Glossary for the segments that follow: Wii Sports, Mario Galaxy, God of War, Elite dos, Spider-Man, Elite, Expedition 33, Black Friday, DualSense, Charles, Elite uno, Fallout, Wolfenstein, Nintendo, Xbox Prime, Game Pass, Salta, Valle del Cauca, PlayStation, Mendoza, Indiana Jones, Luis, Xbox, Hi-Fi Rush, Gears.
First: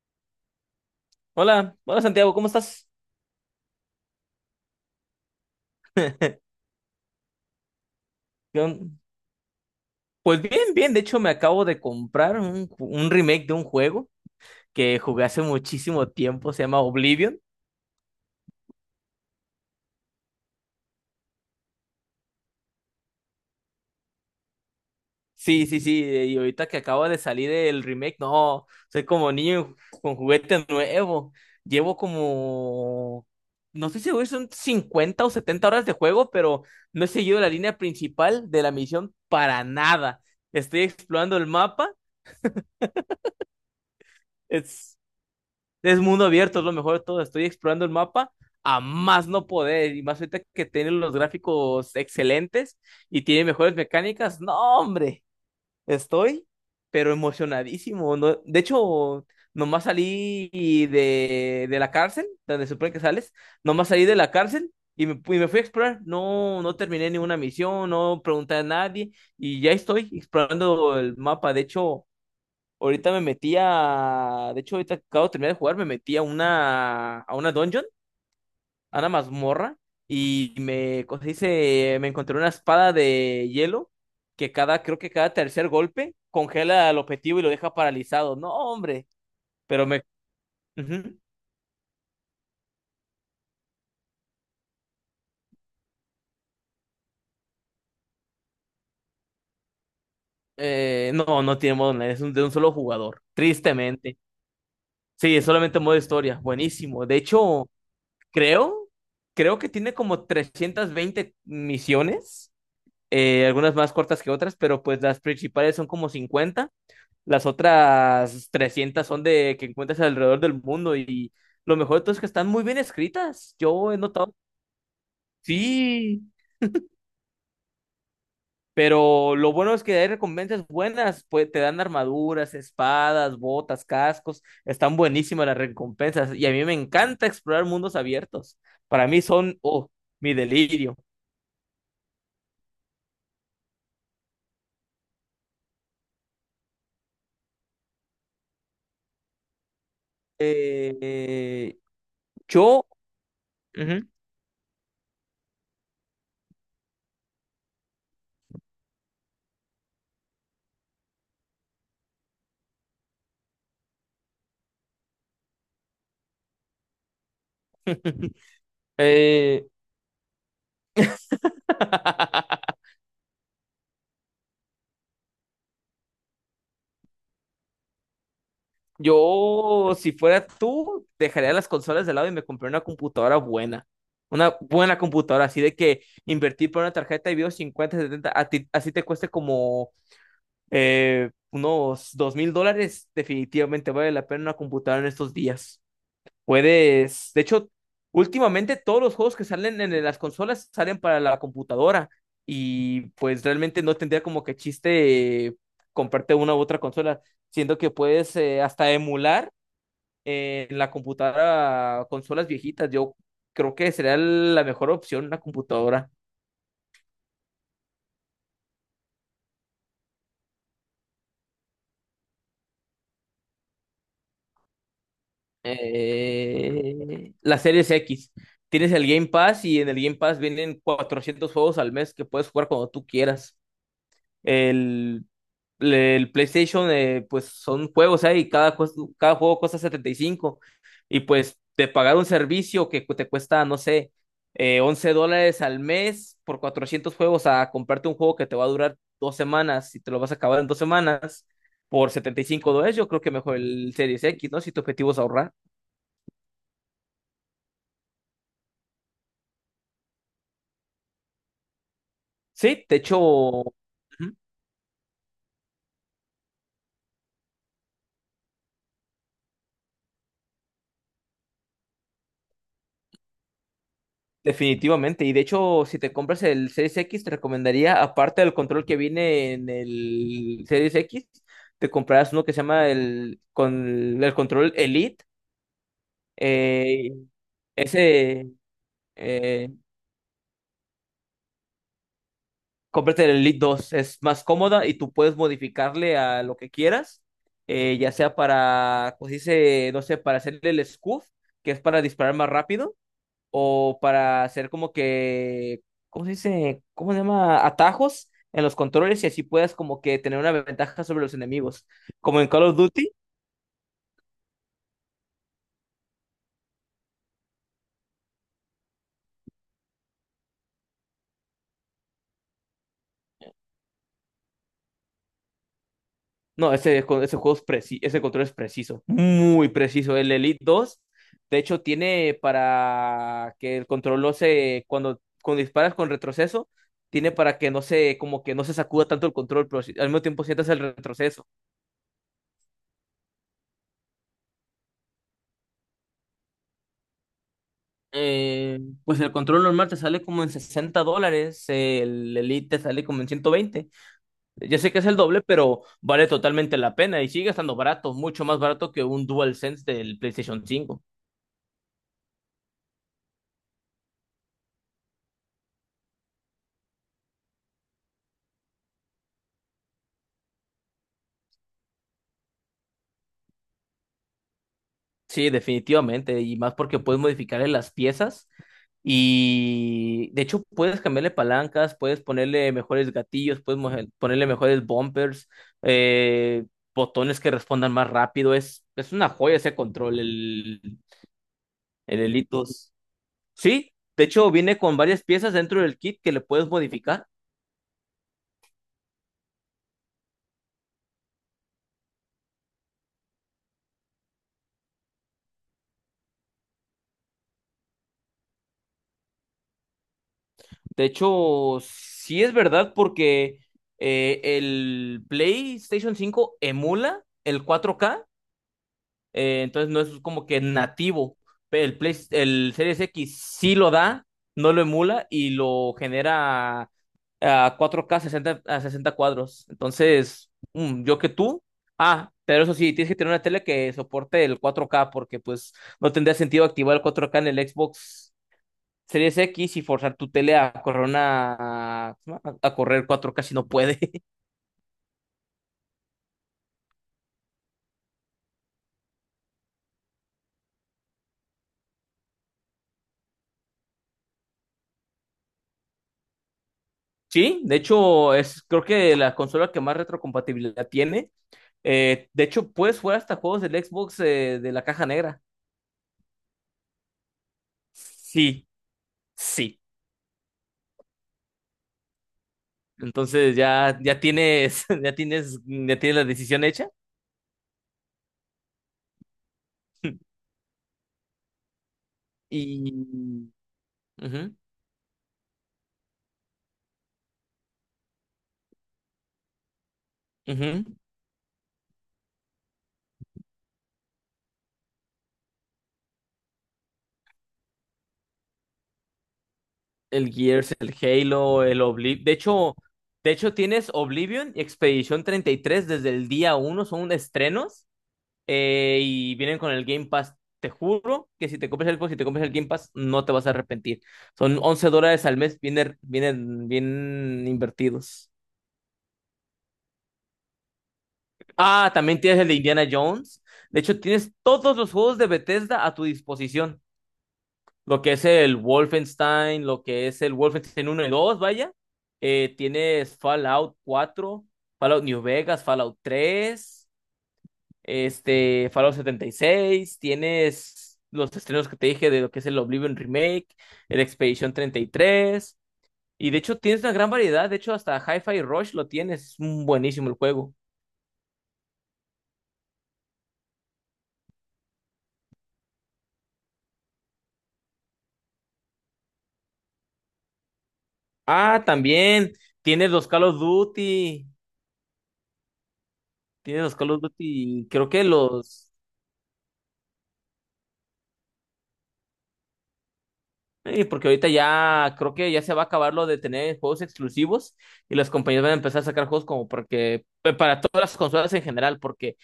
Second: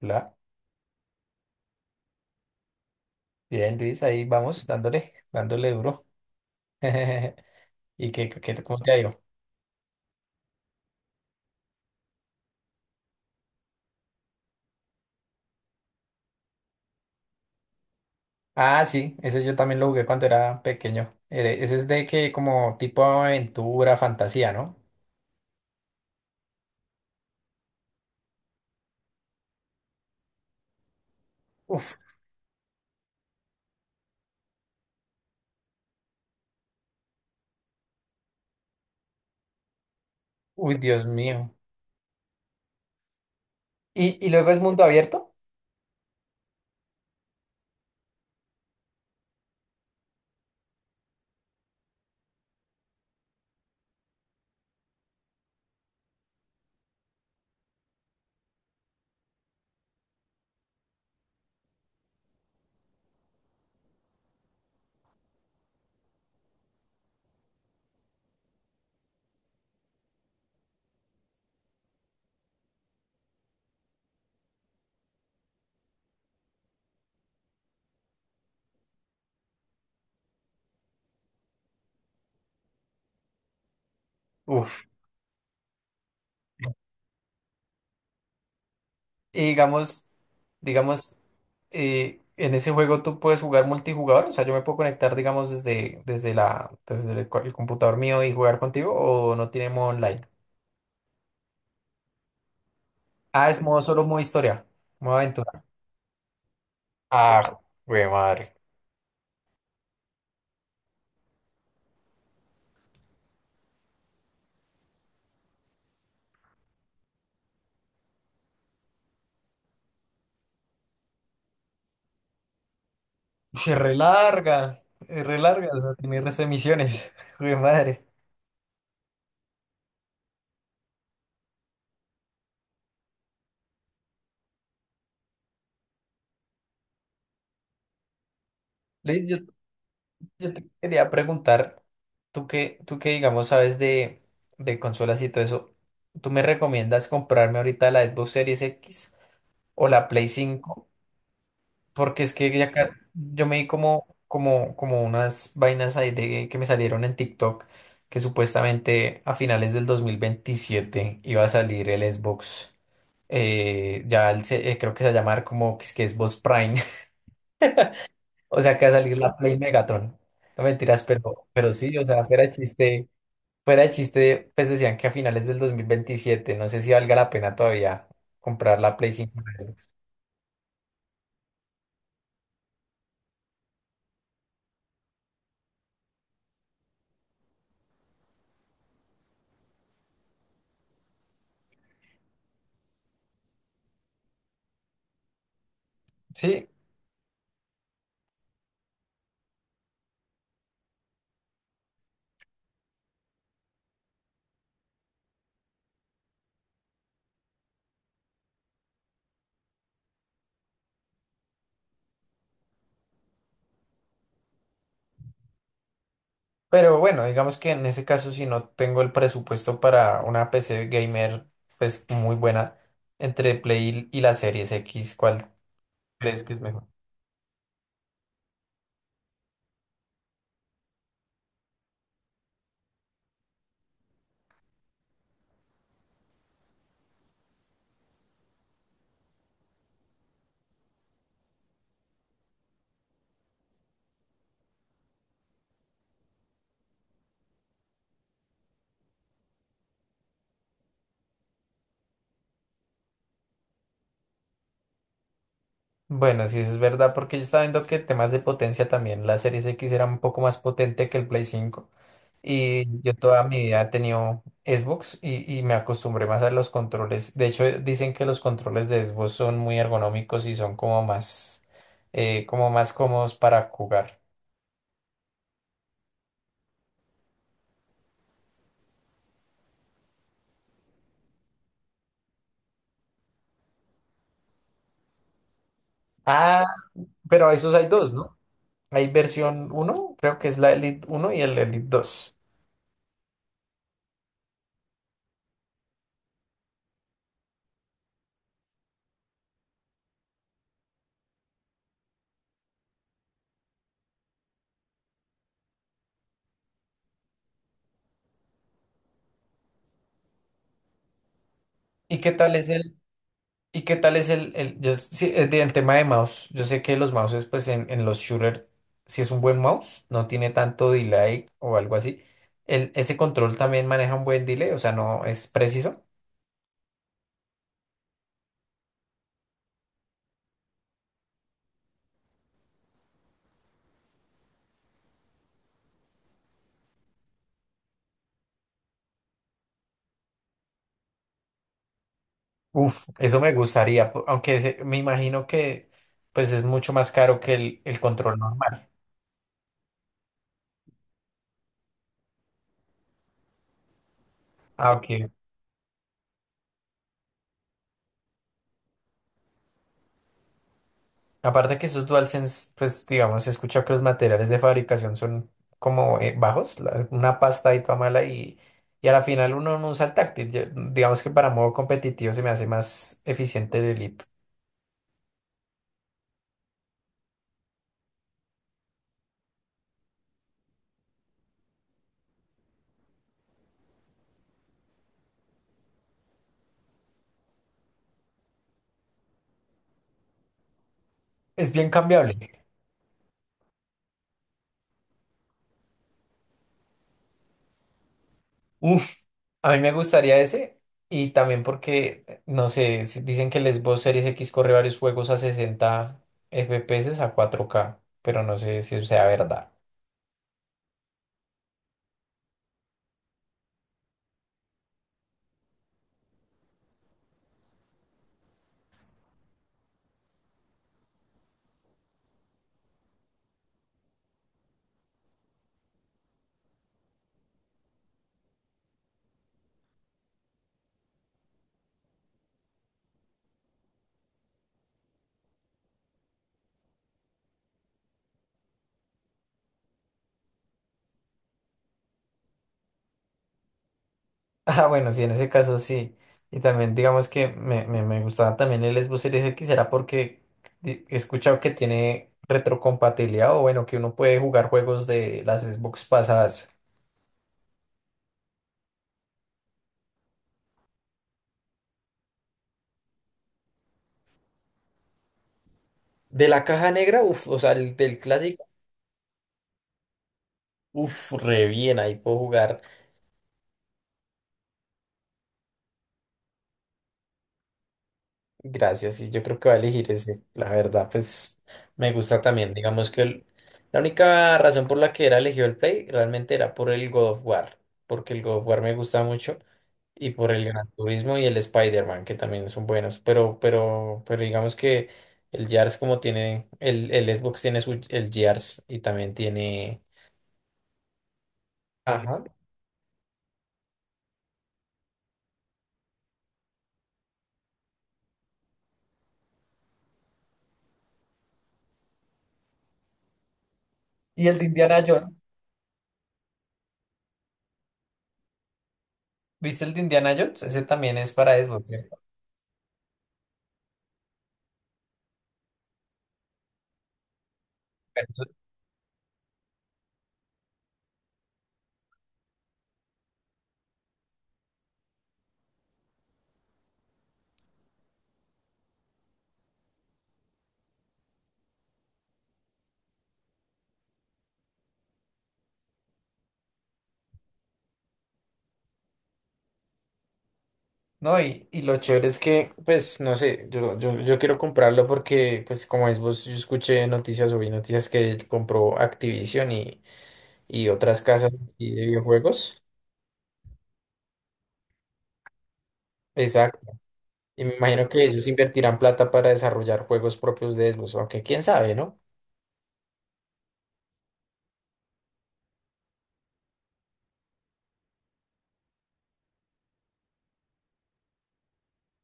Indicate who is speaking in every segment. Speaker 1: La.
Speaker 2: Hola, hola Santiago, ¿cómo estás?
Speaker 1: Bien, Luis, ahí vamos, dándole duro. ¿Y cómo
Speaker 2: Yo-
Speaker 1: te ha ido?
Speaker 2: Pues bien, bien, de hecho me acabo de comprar un remake de un juego que jugué hace muchísimo tiempo, se llama Oblivion.
Speaker 1: Ah, sí, ese yo también lo jugué cuando era pequeño. Ese es de que como tipo aventura, fantasía, ¿no?
Speaker 2: Sí, sí, sí, y ahorita que acaba de salir el remake, no, soy como niño con juguete nuevo.
Speaker 1: Uf,
Speaker 2: Llevo como, no estoy seguro si son 50 o 70 horas de juego, pero no he seguido la línea principal de la misión para nada.
Speaker 1: uy,
Speaker 2: Estoy
Speaker 1: Dios
Speaker 2: explorando el
Speaker 1: mío.
Speaker 2: mapa.
Speaker 1: ¿Y luego es mundo
Speaker 2: Es
Speaker 1: abierto?
Speaker 2: Es mundo abierto, es lo mejor de todo. Estoy explorando el mapa a más no poder. Y más ahorita que tiene los gráficos excelentes y tiene mejores mecánicas. No, hombre, estoy, pero emocionadísimo. De hecho, nomás salí de la cárcel, donde se supone que sales. Nomás salí de la cárcel y me fui a explorar. No, no terminé ninguna misión, no pregunté a nadie. Y ya estoy explorando el mapa. De hecho. Ahorita me metí a. De hecho, ahorita acabo de terminar de jugar, me metí a una. A una dungeon, a una mazmorra. Y me, ¿cómo se dice? Me encontré una espada de hielo que
Speaker 1: Uf.
Speaker 2: creo que cada tercer golpe congela al objetivo y lo deja paralizado. No, hombre.
Speaker 1: Y
Speaker 2: Pero me.
Speaker 1: digamos, digamos,
Speaker 2: Ujú.
Speaker 1: eh, en ese juego tú puedes jugar multijugador, o sea, yo me puedo conectar, digamos, desde la, desde el computador mío y jugar contigo, o no tiene modo online.
Speaker 2: No, no tiene modo online, es de un solo jugador.
Speaker 1: Ah, es modo solo
Speaker 2: Tristemente.
Speaker 1: modo historia, modo
Speaker 2: Sí, es
Speaker 1: aventura.
Speaker 2: solamente modo historia. Buenísimo. De
Speaker 1: Ah,
Speaker 2: hecho,
Speaker 1: güey, madre.
Speaker 2: creo, creo que tiene como 320 misiones. Algunas más cortas que otras, pero pues las principales son como 50, las otras 300 son de que encuentras alrededor del mundo, y lo mejor de todo es que están muy bien escritas,
Speaker 1: Se
Speaker 2: yo he notado,
Speaker 1: relarga, es relarga, o sea, tiene
Speaker 2: sí,
Speaker 1: res emisiones. Jue madre.
Speaker 2: pero lo bueno es que hay recompensas buenas, pues te dan armaduras, espadas, botas, cascos, están buenísimas las recompensas y a mí me encanta explorar mundos abiertos, para mí
Speaker 1: Yo,
Speaker 2: oh, mi
Speaker 1: yo te
Speaker 2: delirio.
Speaker 1: quería preguntar, tú que digamos sabes de consolas y todo eso, ¿tú me recomiendas comprarme ahorita la Xbox Series X o la Play cinco?
Speaker 2: Eh, eh,
Speaker 1: Porque es que
Speaker 2: yo...
Speaker 1: yo me di
Speaker 2: Ujú.
Speaker 1: como unas vainas ahí de, que me salieron en TikTok que supuestamente a finales del 2027 iba a salir el Xbox. Creo que se va a llamar como que es que Xbox Prime. O sea que va a salir la Play
Speaker 2: eh,
Speaker 1: Megatron. No mentiras, pero sí, o sea, fuera de chiste, pues decían que a finales del 2027 no sé si valga la pena todavía comprar la Play 5.
Speaker 2: Yo, si fuera tú, dejaría las consolas de lado y me compré una computadora buena. Una buena computadora, así de que invertir por una tarjeta de video 50 70 a así te cueste como unos $2,000, definitivamente vale la pena una computadora en estos días.
Speaker 1: Sí.
Speaker 2: Puedes, de hecho, últimamente todos los juegos que salen en las consolas salen para la computadora y pues realmente no tendría como que chiste comprarte una u otra consola, siendo que puedes hasta emular en la computadora, consolas viejitas, yo creo que sería la mejor opción una computadora.
Speaker 1: Pero bueno, digamos que en ese caso, si no tengo el presupuesto para una PC gamer, pues muy buena, entre Play y la Series X, ¿cuál crees que es mejor?
Speaker 2: La Series X. Tienes el Game Pass y en el Game Pass vienen 400 juegos al mes que puedes jugar cuando tú quieras. El, el PlayStation, pues son juegos ahí, cada juego cuesta 75, y pues de pagar un servicio que te cuesta, no sé, $11 al mes por 400 juegos, a comprarte un juego que te va a durar dos semanas y te lo vas a acabar en dos semanas por $75, yo creo que mejor el Series X, ¿no? Si tu objetivo es ahorrar.
Speaker 1: Bueno, sí, eso es verdad, porque yo estaba viendo que temas de potencia también, la Series X era un poco más potente que el Play cinco.
Speaker 2: Sí, de
Speaker 1: Y yo
Speaker 2: hecho,
Speaker 1: toda mi
Speaker 2: ujú.
Speaker 1: vida he tenido Xbox y me acostumbré más a los controles. De hecho, dicen que los controles de Xbox son muy ergonómicos y son como más cómodos para jugar.
Speaker 2: Definitivamente, y de hecho, si te compras el Series X, te recomendaría, aparte del control que viene en el Series X, te comprarás uno que se llama el control Elite.
Speaker 1: Ah,
Speaker 2: eh,
Speaker 1: pero esos hay dos, ¿no?
Speaker 2: ese,
Speaker 1: Hay versión
Speaker 2: eh,
Speaker 1: uno, creo que es la Elite uno y el Elite dos.
Speaker 2: cómprate el Elite dos, es más cómoda y tú puedes modificarle a lo que quieras, ya sea para, pues dice, no sé, para hacerle el scuff, que es para disparar más rápido, o para hacer como que, ¿cómo se dice? ¿Cómo se llama? Atajos en los controles y así puedas como que tener una ventaja sobre los enemigos.
Speaker 1: ¿Y qué
Speaker 2: Como en
Speaker 1: tal
Speaker 2: Call
Speaker 1: es
Speaker 2: of
Speaker 1: el,
Speaker 2: Duty,
Speaker 1: y qué tal es el, yo s- sí, el, de- el tema de mouse? Yo sé que los mouses, pues en los shooters, si es un buen mouse, no tiene tanto delay o algo así. El, ese control también maneja un buen delay, o sea, no es preciso.
Speaker 2: no, ese, co- ese juego es ese control es preciso, muy preciso. El Elite dos, de hecho, tiene para que el control no se, cuando disparas con retroceso, tiene para que no se, como que no se sacuda tanto el control, pero al mismo tiempo sientas el retroceso.
Speaker 1: Uf, eso me gustaría, me imagino que pues es mucho más caro que el control
Speaker 2: Eh,
Speaker 1: normal.
Speaker 2: pues el control normal te sale como en $60, el Elite te sale como en 120. Ya sé
Speaker 1: Ah,
Speaker 2: que es el
Speaker 1: ok.
Speaker 2: doble, pero vale totalmente la pena y sigue estando barato, mucho más barato que un DualSense del PlayStation cinco.
Speaker 1: Aparte que esos DualSense, pues digamos, he escuchado que los materiales de fabricación son como bajos, una pasta y toda mala y a la final uno no usa el táctil. Digamos que para modo competitivo se me hace más eficiente el Elite.
Speaker 2: Sí, definitivamente, y más porque puedes modificarle las piezas y de hecho puedes cambiarle palancas, puedes ponerle mejores gatillos, puedes ponerle mejores bumpers, eh, botones que respondan más rápido. Es una joya ese control,
Speaker 1: Es bien
Speaker 2: el Elite.
Speaker 1: cambiable.
Speaker 2: Sí, de hecho viene con varias piezas dentro del kit que le puedes modificar.
Speaker 1: Uf, a mí me gustaría ese y también porque, no sé, dicen que el Xbox Series X corre varios juegos a 60 FPS a 4K, pero no sé si sea verdad.
Speaker 2: De hecho, sí es verdad porque el PlayStation 5 emula el cuatro k. Entonces no es como que nativo. Pero el el Series X sí lo da, no lo emula y lo genera a cuatro k 60, a 60 cuadros. Entonces, mm, yo que tú. Ah, pero eso sí, tienes que tener una tele que soporte el cuatro k, porque pues no tendría sentido activar el cuatro k en el Xbox Series X y forzar tu tele a correr a, a correr cuatro k si no puede.
Speaker 1: Ah, bueno, sí, en ese caso sí. Y también digamos que me gustaba también el Xbox Series X, era porque he escuchado que tiene retrocompatibilidad o bueno, que uno puede jugar juegos de las Xbox pasadas.
Speaker 2: Sí, de hecho es creo que la consola que más retrocompatibilidad tiene. De hecho, puedes jugar hasta juegos del Xbox, de la caja negra.
Speaker 1: De la caja negra, uff, o sea, el, del clásico,
Speaker 2: Sí, sí.
Speaker 1: uff, re bien, ahí puedo jugar.
Speaker 2: Entonces ya tienes, ya tienes la decisión hecha.
Speaker 1: Gracias, y yo creo que va a elegir ese. La verdad, pues me gusta también. Digamos que
Speaker 2: Y
Speaker 1: la
Speaker 2: ujú,
Speaker 1: única razón por la que era elegido el Play realmente era por el God of War, porque el God of War me gusta mucho y por el
Speaker 2: ujú.
Speaker 1: Gran Turismo y el Spider-Man, que también son buenos, pero digamos que el Gears como tiene, el Xbox tiene su, el Gears y también tiene...
Speaker 2: El Gears, el Halo, el Oblivion.
Speaker 1: Ajá.
Speaker 2: De hecho, tienes Oblivion y Expedition 33 desde el día uno, son unos estrenos. Eh, y vienen con el Game Pass. Te juro que si te compras el Xbox y te compras el Game Pass, no te vas a arrepentir.
Speaker 1: ¿Y el
Speaker 2: Son
Speaker 1: de
Speaker 2: 11
Speaker 1: Indiana
Speaker 2: dólares
Speaker 1: Jones?
Speaker 2: al mes, vienen bien invertidos.
Speaker 1: ¿Viste el de Indiana Jones? Ese también es para Xbox.
Speaker 2: Ah, también tienes el de Indiana Jones. De hecho, tienes todos los juegos de Bethesda a tu disposición. Lo que es
Speaker 1: ¿Cierto?
Speaker 2: el Wolfenstein, lo que es el Wolfenstein uno y dos vaya. Tienes Fallout cuatro, Fallout New Vegas, Fallout tres, este, Fallout 76, tienes los estrenos que te dije de lo que es el Oblivion Remake, el Expedition 33, y tres, y de hecho tienes una gran variedad, de hecho hasta Hi-Fi Rush lo tienes, es un buenísimo el juego.
Speaker 1: No, y lo chévere es que, pues, no sé, yo quiero comprarlo porque, pues, como es vos, yo escuché noticias o vi noticias que él compró Activision y otras casas
Speaker 2: Ah,
Speaker 1: y de
Speaker 2: también
Speaker 1: videojuegos.
Speaker 2: tienes los Call of Duty, tienes los
Speaker 1: Exacto.
Speaker 2: Call of
Speaker 1: Y
Speaker 2: Duty,
Speaker 1: me
Speaker 2: creo que
Speaker 1: imagino que ellos
Speaker 2: los...
Speaker 1: invertirán plata para desarrollar juegos propios de Xbox, aunque quién sabe, ¿no?
Speaker 2: Y porque ahorita ya creo que ya se va a acabar lo de tener juegos exclusivos y las compañías van a empezar a sacar juegos como porque para todas las consolas en general, porque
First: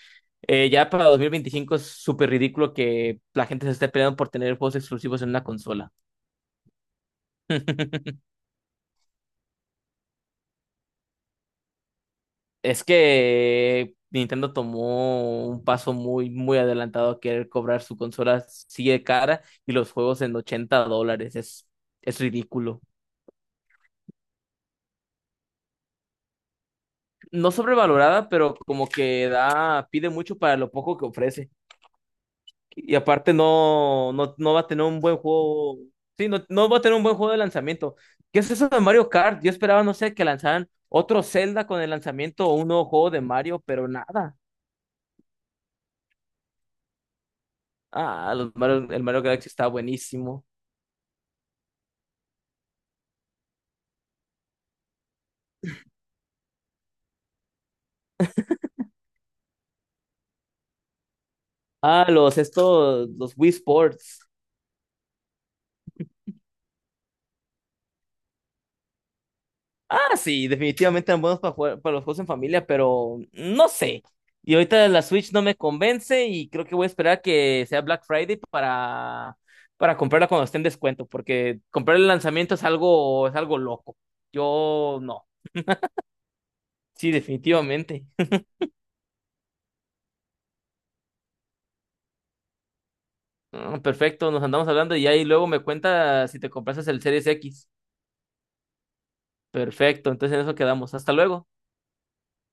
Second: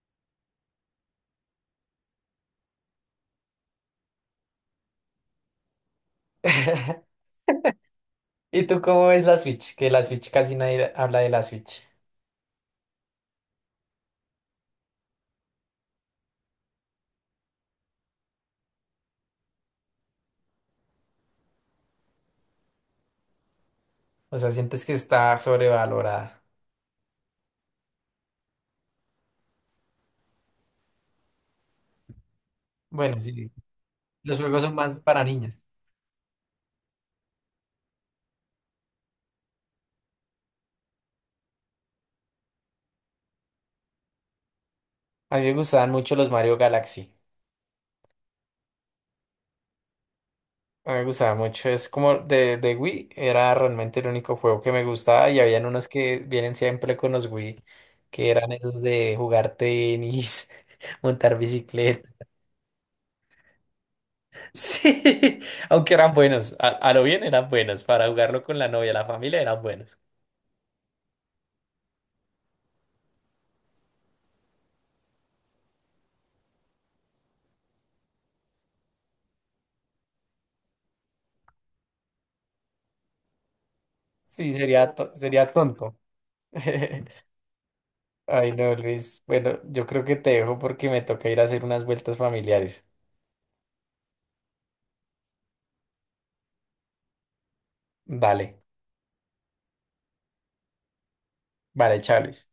Speaker 2: ya para 2025 es súper ridículo que la gente se esté peleando por tener juegos exclusivos en una consola.
Speaker 1: ¿Y tú cómo ves la Switch? Que la Switch casi nadie habla de la Switch.
Speaker 2: Es que Nintendo tomó un paso muy, muy adelantado a querer cobrar, su consola sigue cara y los juegos en $80. Es ridículo.
Speaker 1: O sea, sientes que está sobrevalorada.
Speaker 2: No sobrevalorada, pero como que da, pide mucho para lo poco que ofrece. Y
Speaker 1: Bueno,
Speaker 2: aparte
Speaker 1: sí,
Speaker 2: no,
Speaker 1: los
Speaker 2: no va
Speaker 1: juegos
Speaker 2: a
Speaker 1: son
Speaker 2: tener
Speaker 1: más
Speaker 2: un buen
Speaker 1: para niños.
Speaker 2: juego. Sí, no, va a tener un buen juego de lanzamiento. ¿Qué es eso de Mario Kart? Yo esperaba, no sé, que lanzaran otro Zelda con el lanzamiento o un nuevo juego de Mario, pero nada.
Speaker 1: A mí me gustaban mucho los Mario Galaxy.
Speaker 2: Ah, los el Mario Galaxy está buenísimo.
Speaker 1: A mí me gustaba mucho, es como de Wii, era realmente el único juego que me gustaba y habían unos que vienen siempre con los Wii, que eran esos de jugar tenis, montar bicicleta.
Speaker 2: Ah, los estos, los Wii Sports.
Speaker 1: Sí, aunque eran buenos, a lo bien eran buenos, para jugarlo con la novia, la familia eran buenos.
Speaker 2: Ah, sí, definitivamente eran buenos para jugar para los juegos en familia, pero no sé. Y ahorita la Switch no me convence y creo que voy a esperar que sea Black Friday para comprarla cuando esté en descuento, porque comprar el lanzamiento es algo loco.
Speaker 1: Sí, sería,
Speaker 2: Yo no.
Speaker 1: sería tonto.
Speaker 2: Sí, definitivamente.
Speaker 1: Ay, no, Luis. Bueno, yo creo que te dejo porque me toca ir a hacer unas vueltas familiares.
Speaker 2: Ah, perfecto, nos andamos hablando y ahí luego me cuenta si te compraste el Series X.
Speaker 1: Vale,
Speaker 2: Perfecto, entonces en eso quedamos. Hasta luego.
Speaker 1: vale, Charles.